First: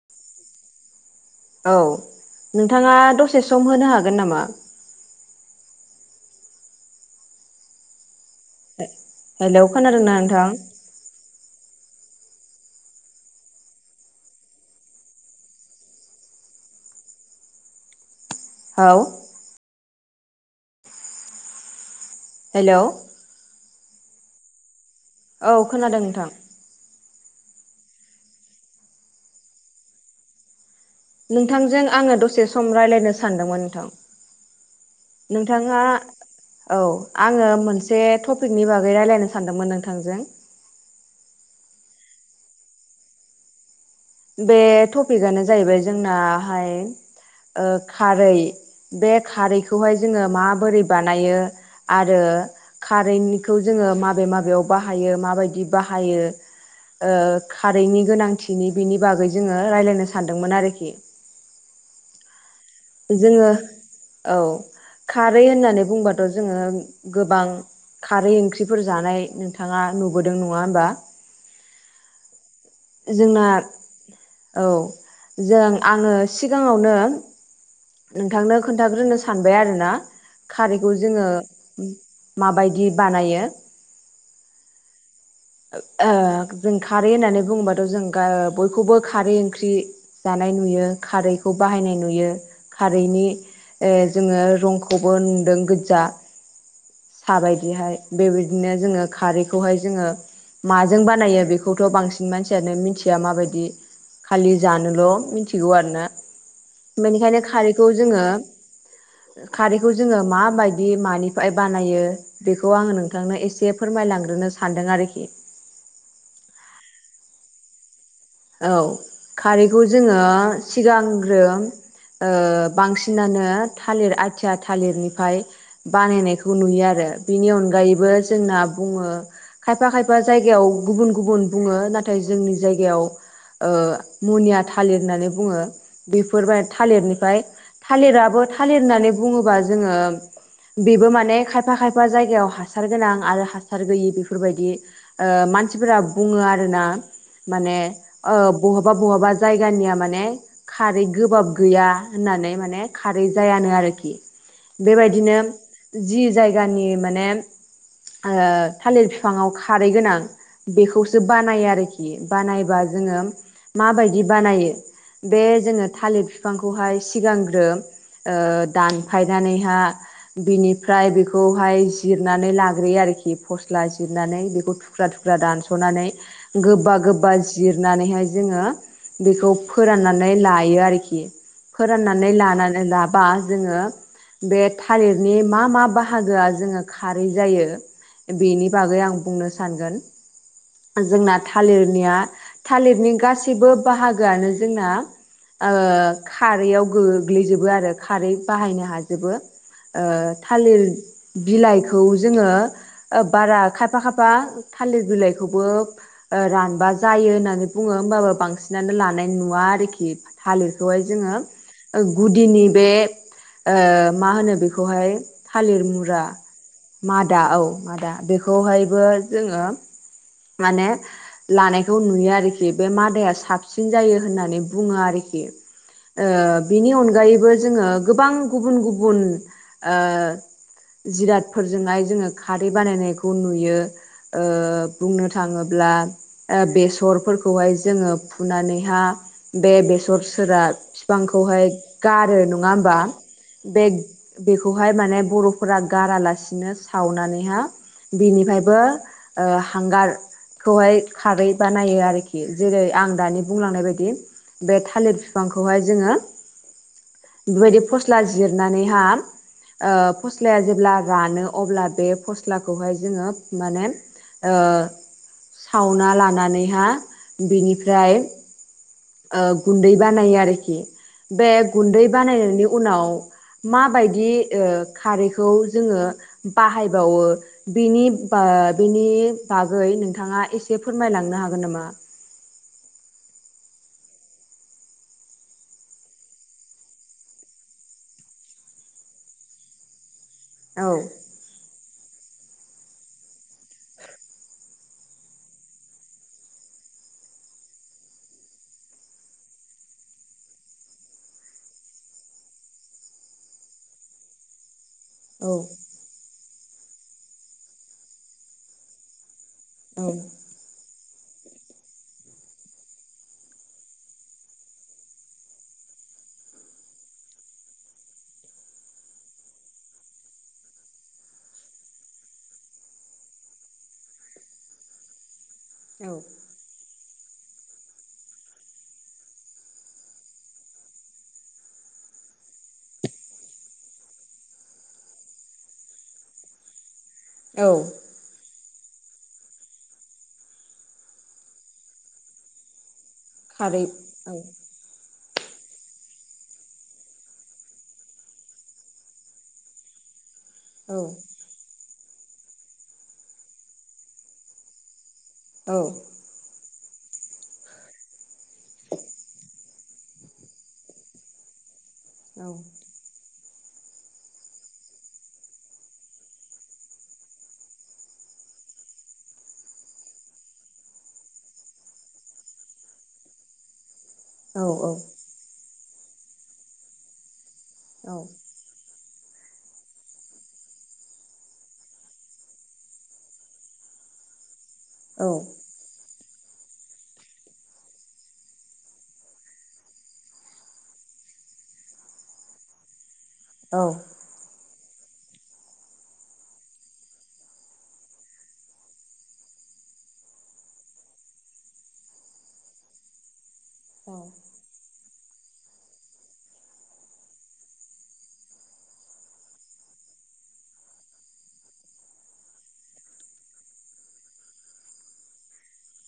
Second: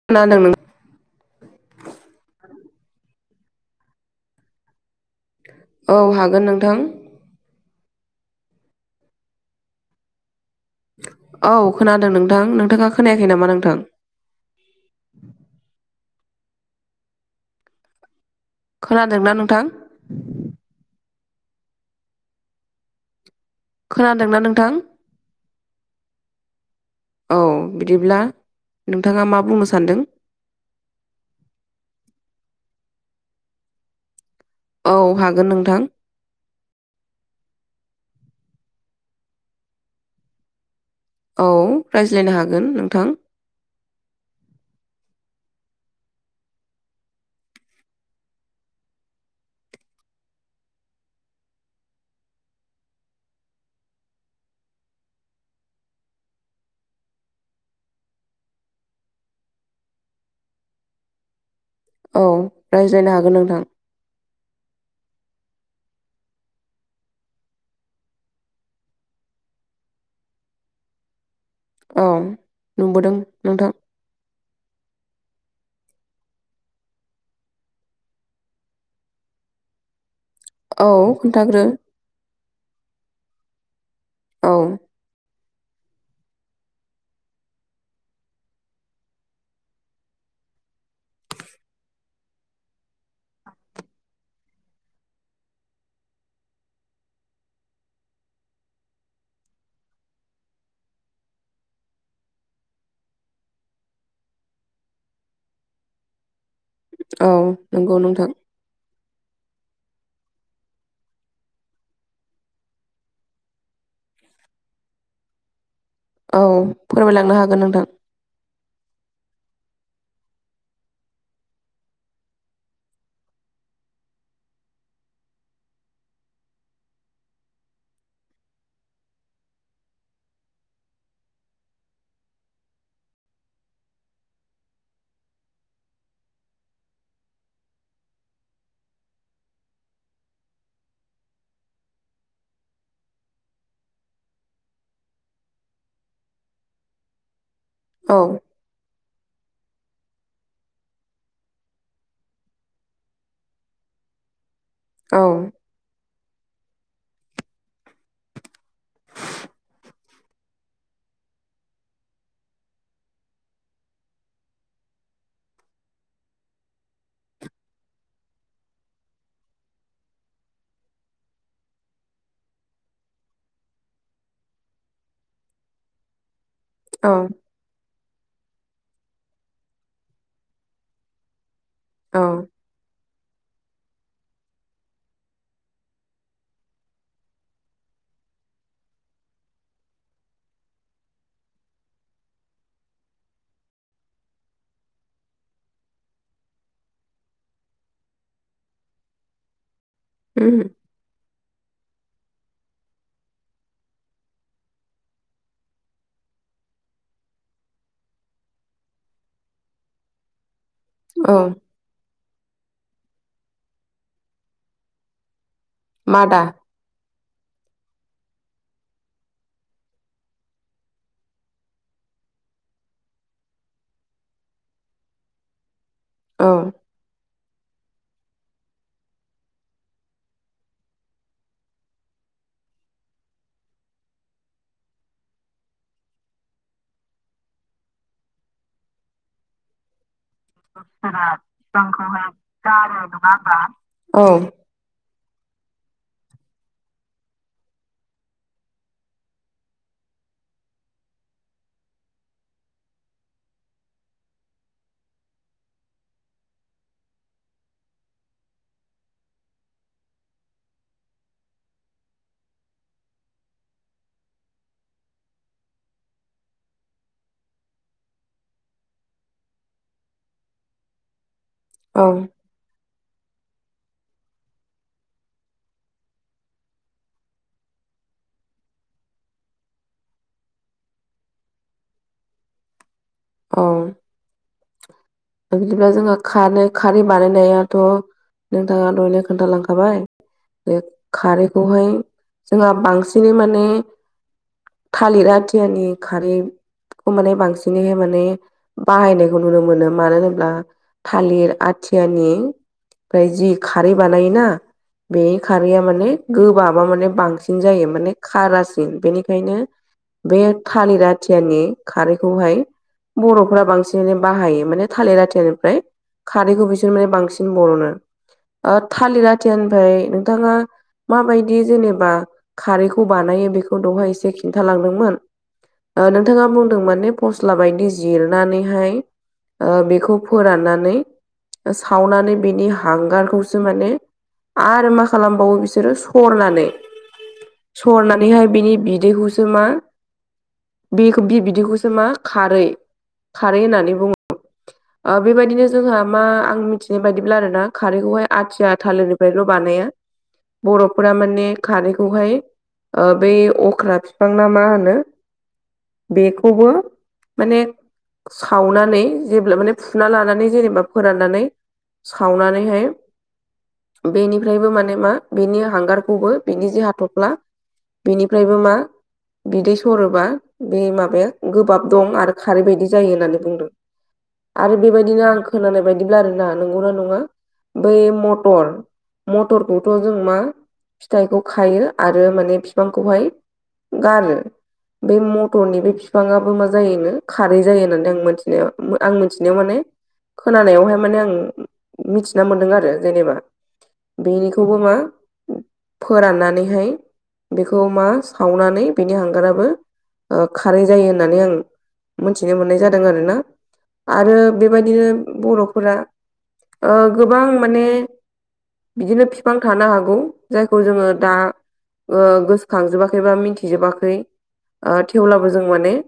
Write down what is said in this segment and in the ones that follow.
[unintelligible] औ नोंथाङा दसे सम होनो हागोन नामा। औ हागोन नोंथां। हेलौ खोनादोंना नोंथां। औ खोनादों नोंथां नोंथाङा खोनायाखै नामा नोंथां। औ खोनादोंना नोंथां। हेलौ। खोनादोंना नोंथां? औ खोनादों नोंथां। औ बिदिब्ला नोंथाङा मा बुंनो सानदों। नोंथांजों आङो दसे सम रायज्लायनो सानदोंमोन नोंथां। औ हागोन नोंथाङा। नोंथां औ आङो मोनसे टपिकनि बागै राय्लायनो सानदोंमोन नोंथांजों औ रायज्लायनो हागोन नोंथां। बे टपिकआनो जाहैबाय जोंनाहाय खारै बे खारैखौहाय जोङो माबोरै बानायो आरो। कारेन्टखौ जोङो माबे माबेयाव बाहायो माबायदि बाहायो। खारैनि गोनांथिनि बिनि बागै जोङो रायजलायनो सानदोंमोन आरोखि औ। रायज्लायनो हागोन जोङो नोंथां औ खारै होननानै बुंबाथ' जोङो गोबां खारै ओंख्रिफोर जानाय नोंथाङा नुबोदों नङा होमबा? औ। नुबोदों जोंना नोंथां औ जों आङो सिगाङावनो नोंथांनो खोन्थाग्रोनो सानबाय आरो ना खारैखौ औ जोङो खोन्थाग्रो माबायदि बानायो औ जों खारै होननानै बुङोबाथ' जों बयखौबो खारै ओंख्रि जानाय नुयो खारैखौ बाहायनाय नुयो खारैनि ओ जोङो रंखौबो नुदों गोजा साबायदिहाय बेबायदिनो जोङो खारैखौहाय जोङो माजों बानायो बेखौथ' बांसिन मानसियानो मिथिया माबायदि खालि जानोल' मिथिगौ आरोना औ बेनिखायनो खारैखौ नंगौ जोङो नोंथां खारैखौ जोङो माबायदि मानिफ्राय बानायो बेखौ आङो नोंथांनो एसे फोरमायलांग्रोनो सानदों आरोखि औ फोरमायलांनो हागोन नोंथां औ खारैखौ जोङो सिगांग्रो ओ बांसिनानो थालिर आथिया थालिरनिफ्राय बानायनायखौ नुयो आरो बेनि अनगायैबो जोंना बुङो खायफा खायफा जायगायाव गुबुन गुबुन बुङो नाथाय जोंनि जायगायाव ओ मुनिया थालिर होननानै बुङो बेफोरबाय थालिरनिफ्राय थालिराबो थालिर होननानै बुङोबा जोङो बेबो माने खायफा खायफा जायगायाव हासार गोनां आरो हासार गैयि बेफोरबायदि ओ मानसिफोरा बुङो आरोना माने औ ओ बहाबा बहाबा जायगानिया माने खारै गोबाब गैया होननानै माने खारै जायानो आरोखि औ बेबायदिनो जि जायगानि माने ओ थालिर बिफांडाव खारै गोनां बेखौसो बानायो आरोखि बानायबा जोङो माबायदि बानायो बे जोङो थालिर बिफांखौहाय सिगांग्रो ओ दानफायनानैहा बिनिफ्राय बेखौहाय जिरनानै लाग्रोयो आरोखि फस्ला जिरनानै बेखौ थुख्रा थुख्रा दानस'नानै गोबा औ गोबा जिरनानैहाय जोङो बेखौ फोराननानै लायो आरोखि औ फोरनानै लानानै लाबा जोङो बे थालिरनि मा मा बाहागोआ जोङो खारै जायो बेनि बागै आं बुंनो सानगोन जोंना थालिरनिया थालिरनि गासैबो बाहागोआनो जोंना ओ खारैयाव गोग्लैजोबो आरो खारै बाहायनो हाजोबो ओ उम थालिर बिलाइखौ जोङो बारा खायफा खायफा थालिर बिलाइखौबो ओ रानबा जायो होनना होननानै बुङो होमबाबो बांसिनानो लानाय नुवा आरोखि थालिरखौहाय जोङो औ ओ गुदिनि बे ओ मा होनो बेखौहाय थालिर मुरा मादा मादा औ मादा बेखौहायबो जोङो माने लानायखौ नुयो आरो आरोखि बे मादाया साबसिन जायो होननानै बुङो आरोखि औ ओ बिनि अनगायैबो जोङो गोबां गुबुन गुबुन ओ जिरादफोरजोंहाय जोङो खारै बानायनायखौ नुयो ओ बुंनो थाङोब्ला ओ बेसर फोरखौहाय जोङो फुनानैहा बे बेसर सोरा बिफांखौहाय गांखौहाय गारो नङा होमबा गारो नङा बे औ बेखौ खौहाय माने बर'फोरा गारालासिनो सावनानैहा बिनिफायबो ओ हांगारखौहाय खारै बानायो आरोखि खि जेरै आं दानि बुंलांनाय बायदि बे थालिर बिफांखौहाय जोङो बेफोरबायदि फस्ला जिरनानैहा ओ फस्लाया जेब्ला रानो अब्ला बे फस्लाखौहाय जोङो माने ओ सावना लानानैहा बिनिफ्राय ओ गुन्दै बानायो आरोखि बे औ गुन्दै बानायनायनि उनाव माबायदि ओ खारैखौ जोङो बाहायबावो बेनि बा बेनि बागै नोंथाङा एसे फोरमायलांनो हागोन नामा औ दा बिदिब्ला जोंहा खारनो खारै बानायनायाथ' नोंथाङा दहायनो खोन्थालांखाबाय बे औ खारैखौहाय जोंहा बांसिनै माने थालिर आथियानि खारैखौ माने बांसिनै हाय माने नै बाहायनायखौ नुनो मोनो मानो होनोब्ला थालिर आथियानि फ्राय जि खारै बानायोना बे औ खारैया माने गोबाबा माने बांसिन जायो माने खारासिन बेनिखायनो औ बे थालिर आथियानि खारैखौहाय बर'फ्रा बांसिनै बाहायो माने थालिर आथियानिफ्राय खारैखौ बिसोर माने बांसिन बर'नो ओ थालिर आथियानिफ्राय नोंथाङा माबायदि जेनेबा खारैखौ बानायो बेखौ दहाय एसे खिन्थालांदोंमोन ओ औ नोंथाङा बुंदों माने फस्ला बायदि जिरनानैहाय बेखौ ओ फोराननानै ओ सावनानै बिनि हांगारखौसो माने आरो मा खालामबावो बिसोरो सरनानै औ सरनानैहाय बिनि बिदैखौ बिसोर मा बेखौ बे बिदैखौसो मा खारै खारै होननानै बुङो औ ओ बेबायदिनो जोंहा मा आं मिथिनाय बादिब्ला आरो ना खारैखौहाय आथिया थालिरनिफ्रायल' बानाया बर'फोरा औ माने खारैखौहाय ओ बै अख्रा फिफां ना मा होनो औ बेखौबो माने सावनानै जेब्ला माने फुना लानानै जेनेबा फोराननानै औ सावनानैहाय बेनिफ्रायबो माने मा बेनि हांगारखौबो बिनि जे हाथ'फ्ला बेनिफ्रायबो मा बिदै सरोबा बे माबाया गोबाब दं आरो खारै बायदि जायो होननानै बुंदों औ आरो बेबायदिनो आं खोनानाय बायदिब्ला आरोना नंगौना नङा बै औ मथर मथरखौथ' जों मा फिथाइखौ खायो आरो माने बिफांखौहाय गारो बे मथरनि बे बिफाङाबो मा जायोनो खारै जायो होननानै आं मिथिनायाव आं मिथिनायाव माने खोनानायावहाय माने आं मिथिना मोनदों आरो जेनेबा औ बेनिखौबो मा फोराननानैहाय बेखौ मा सावनानै बिनि हांगाराबो खारै जायो होननानै आं मोनथिनो मोननाय जादों आरो ना औ आरो बेबायदिनो बर'फोरा गोबां माने बिदिनो बिफां थानो हागौ जायखौ जोङो दा गोसोखांजोबाखै बा मिथिजोबाखै थेवब्लाबो जों माने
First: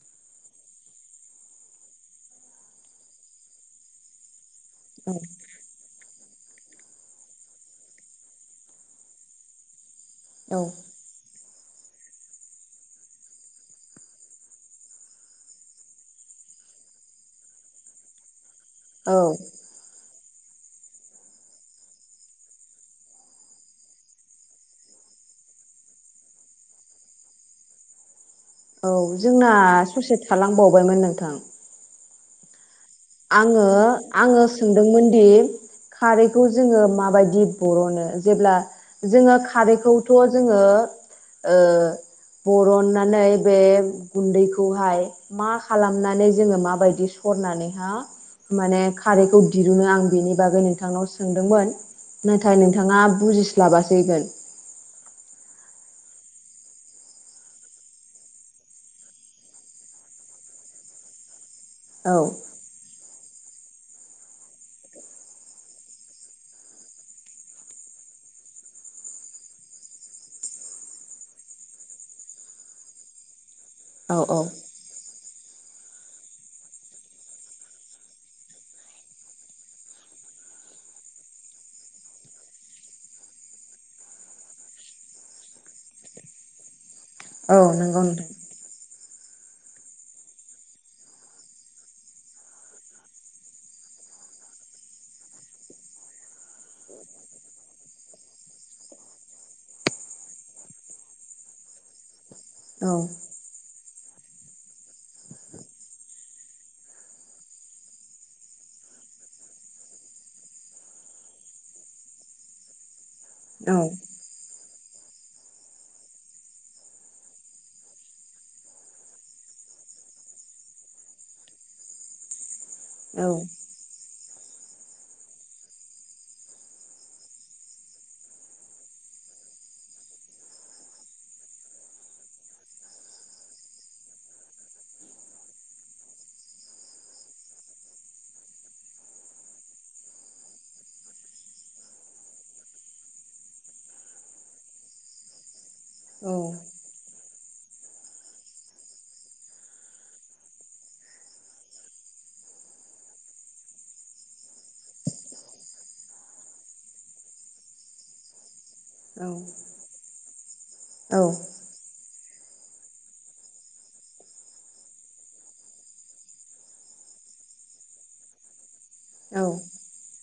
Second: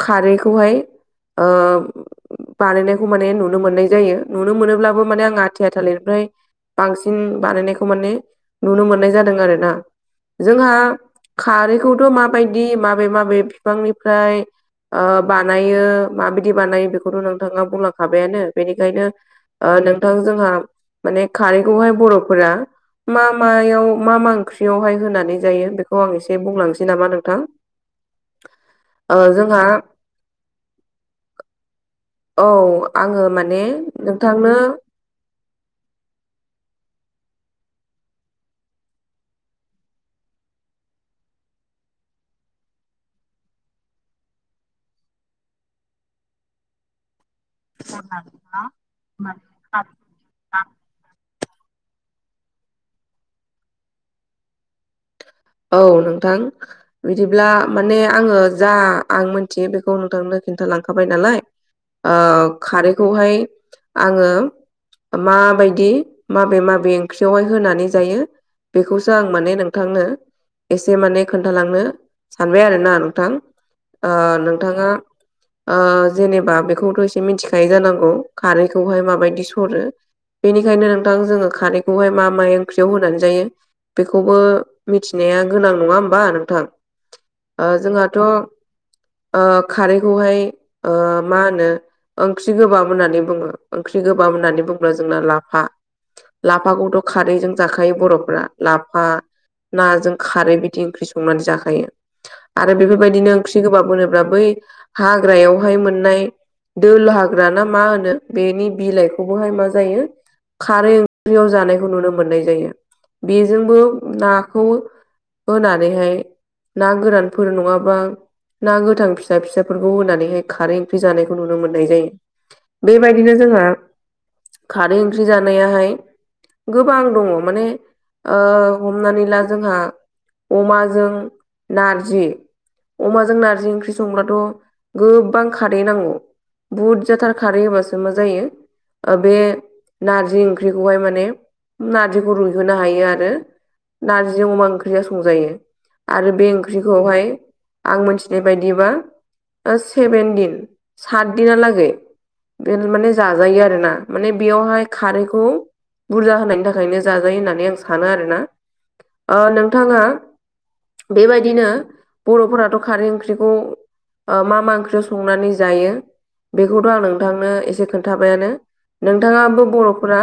खारैखौहाय बानायनायखौ माने नुनो मोननाय जायो नुनो मोनोब्लाबो माने आंहा आाथिया थालिरनिफ्राय बांसिन बानायनायखौ माने नुनो मोननाय जादों आर ना जोंहा खारैखौथ' माबायदि माबे माबे बिफांनिफ्राय बानायो माबायदि बानायो बेखौथ' नोंथाङा बुंलांखाबायानो बेनिखायनो औ ओ नोंथां जोंहा माने खारैखौहाय बर'फोरा मा मायाव मा मा ओंख्रियावहाय होनानै जायो बेखौ आं एसे बुंलांनोसै नामा नोंथां औ ओ जोंना जोंहा ससे थालांबावबायमोन नोंथां औ आङो माने आङो आङो नोंथांनो सोंदोंमोन दि खारैखौ जोङो माबायदि बर'नो जेब्ला जोङो खारैखौथ' जोङो ओ बरननानै बे गुन्दैखौहाय मा खालामनानै जोङो माबायदि सरनानै माने खारैखौ दिरुनो आं बेनि बागै नोंथांनाव सोंदोंमोन नाथाय नोंथाङा बुजिस्लाबासैगोन औ नोंथां बिदिब्ला माने आङो जा आं मिथियो बेखौ नोंथांनो खिन्थालांखाबाय नालाय औ खारैखौहाय आङो माबायदि माबे माबे ओंख्रियावहाय होनानै जायो बेखौसो आं माने नोंथांनो एसे माने खोन्थालांनो सानबाय आरोना नोंथां औ ओ औ नोंथाङा ओ जेनेबा बेखौथ' एसे मिथिखायो जानांगौ खारैखौहाय माबायदि सरो बेनिखायनो नोंथां जोङो खारैखौहाय मा मा ओंख्रियाव होनानै जायो बेखौबो नाया गोनां नङा होमबा नोंथां औ नंगौ जोंहाथ' ओ नोंथां खारैखौहाय ओ मा होनो ओंख्रि गोबाब होननानै बुङो ओंख्रि गोबाब होननानै बुंब्ला जोंना लाफा लाफाखौथ' खारैजों जाखायो बर'फ्रा लाफा नाजों खारै बिदि ओंख्रि संनानै जाखायो आरो औ बेफोरबायदिनो ओंख्रि गोबाब होनोब्ला बै हाग्रायावहाय मोननाय दोल हाग्राना मा होनो बेनि बिलाइखौबोहाय मा जायो खारै ओंख्रियाव जानायखौ नुनो मोननाय जायो औ बेजोंबो ना खौ होनानैहाय ना गोरानफोर नङाबा ना गोथां फिसा फिसाफोरखौ होनानैहाय खारै ओंख्रि जानायखौ नुनो मोननाय जायो औ बेबायदिनो जोंहा खारै ओंख्रि जानायाहाय गोबां दङ माने ओ हमनानै ला जोंहा अमाजों नारजि अमाजों नारजि ओंख्रि संब्लाथ' गोबां खारै नांगौ बुहुद जाथार खारै होबासो मा जायो बे नारजि ओंख्रिखौहाय माने नार्जिखौ रुइहोनो हायो आरो नारजिजों अमा ओंख्रिया संजायो आरो बे ओंख्रि खौहाय आं मिथिनाय बायदिबा सेभेन दिन सात दिना लागै बे माने जाजायो आरो ना माने बेयावहाय खारैखौ बुरजा होनायनि थाखायनो जाजायो होननानै आं सानो आरो ना नोंथाङा औ बेबायदिनो बर'फोराथ' खारै ओंख्रिखौ मा मा ओंख्रियाव संनानै जायो बेखौथ' आं नोंथांनो एसे खोन्थाबायानो नोंथाङाबो बर'फोरा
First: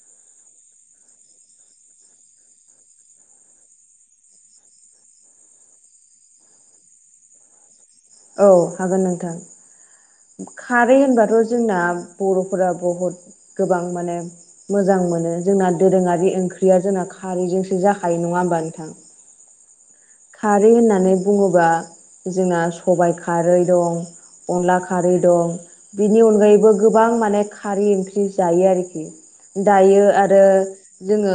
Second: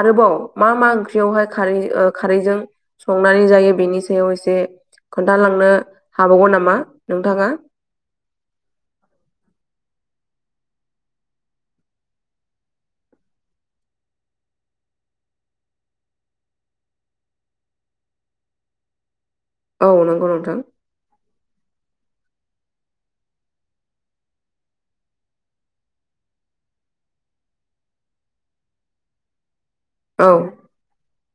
आरोबाव मा मा ओंख्रियावहाय खारै खारैजों संनानै जायो बेनि सायाव एसे खोन्थालांनो हाबावगों नामा नोंथाङा औ हागोन नोंथां खारै होनबाथ' जोंना बर'फोरा बहुद गोबां माने मोजां मोनो जोंना दोरोंङारि ओंख्रिया जोंना खारैजोंसो जाखायो नङा होमबा नोंथां [inaudible] नंगौ नोंथां खारै होननानै बुङोबा जोंना सबाइ खारै दं अनला खारै दं बिनि अनगायैबो गोबां माने खारै ओंख्रि जायो आरोखि दायो औ आरो जोंङो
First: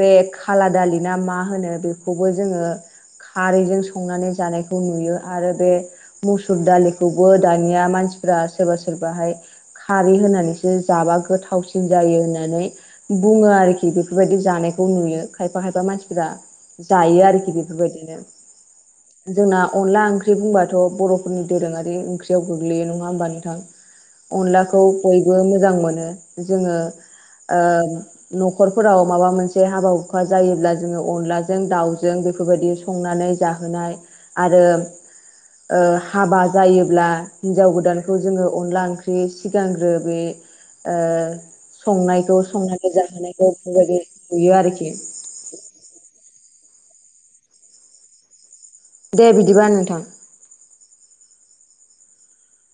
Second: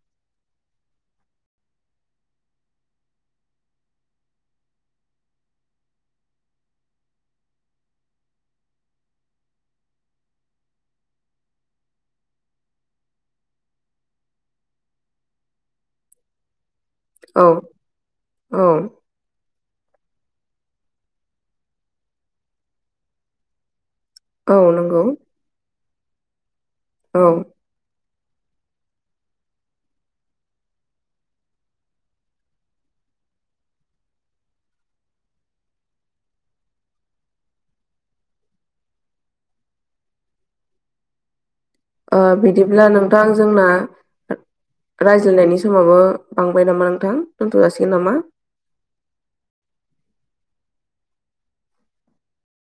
बे खाला दालि ना मा होनो बेखौबो जोंङो खारैजों संनानै जानायखौ नुयो आरो बे मुसुर दालिखौबो दानिया मानसिफ्रा सोरबा सोरबाहाय खारै होनानैसो जाबा गोथावसिन जायो होननानै बुङो आरोखि बेफोरबायदि जानायखौ नुयो खायफा खायफा मानसिफोरा जायो औ आरोखि बेफोरबायदिनो औ जोंना अनला ओंख्रि बुंबाथ' बर'फोरनि दोरोंङारि ओंख्रि याव गोग्लैयो नंङा होमबा नोंथां औ अनलाखौ नंगौ बयबो मोजां मोनो जोंङो औ ओ न'खरफोराव माबा मोनसे हाबा हुखा जायोब्ला जोंङो अनलाजों दाउजों बेफोरबायदि संनानै जाहोनाय आरो हाबा जायोब्ला हिनजाव गोदानखौ जोङो अनला ओंख्रि सिगांग्रो बे ओ संनायखौ बिदिब्ला संनानै नोंथां जाहोनायखौ बेफोरबायदि नुयो आरोखि दोननायनि समावबो बांबाय नामा नोंथां दोनथ' जासिगोन नामा दे बिदिबा नोंथां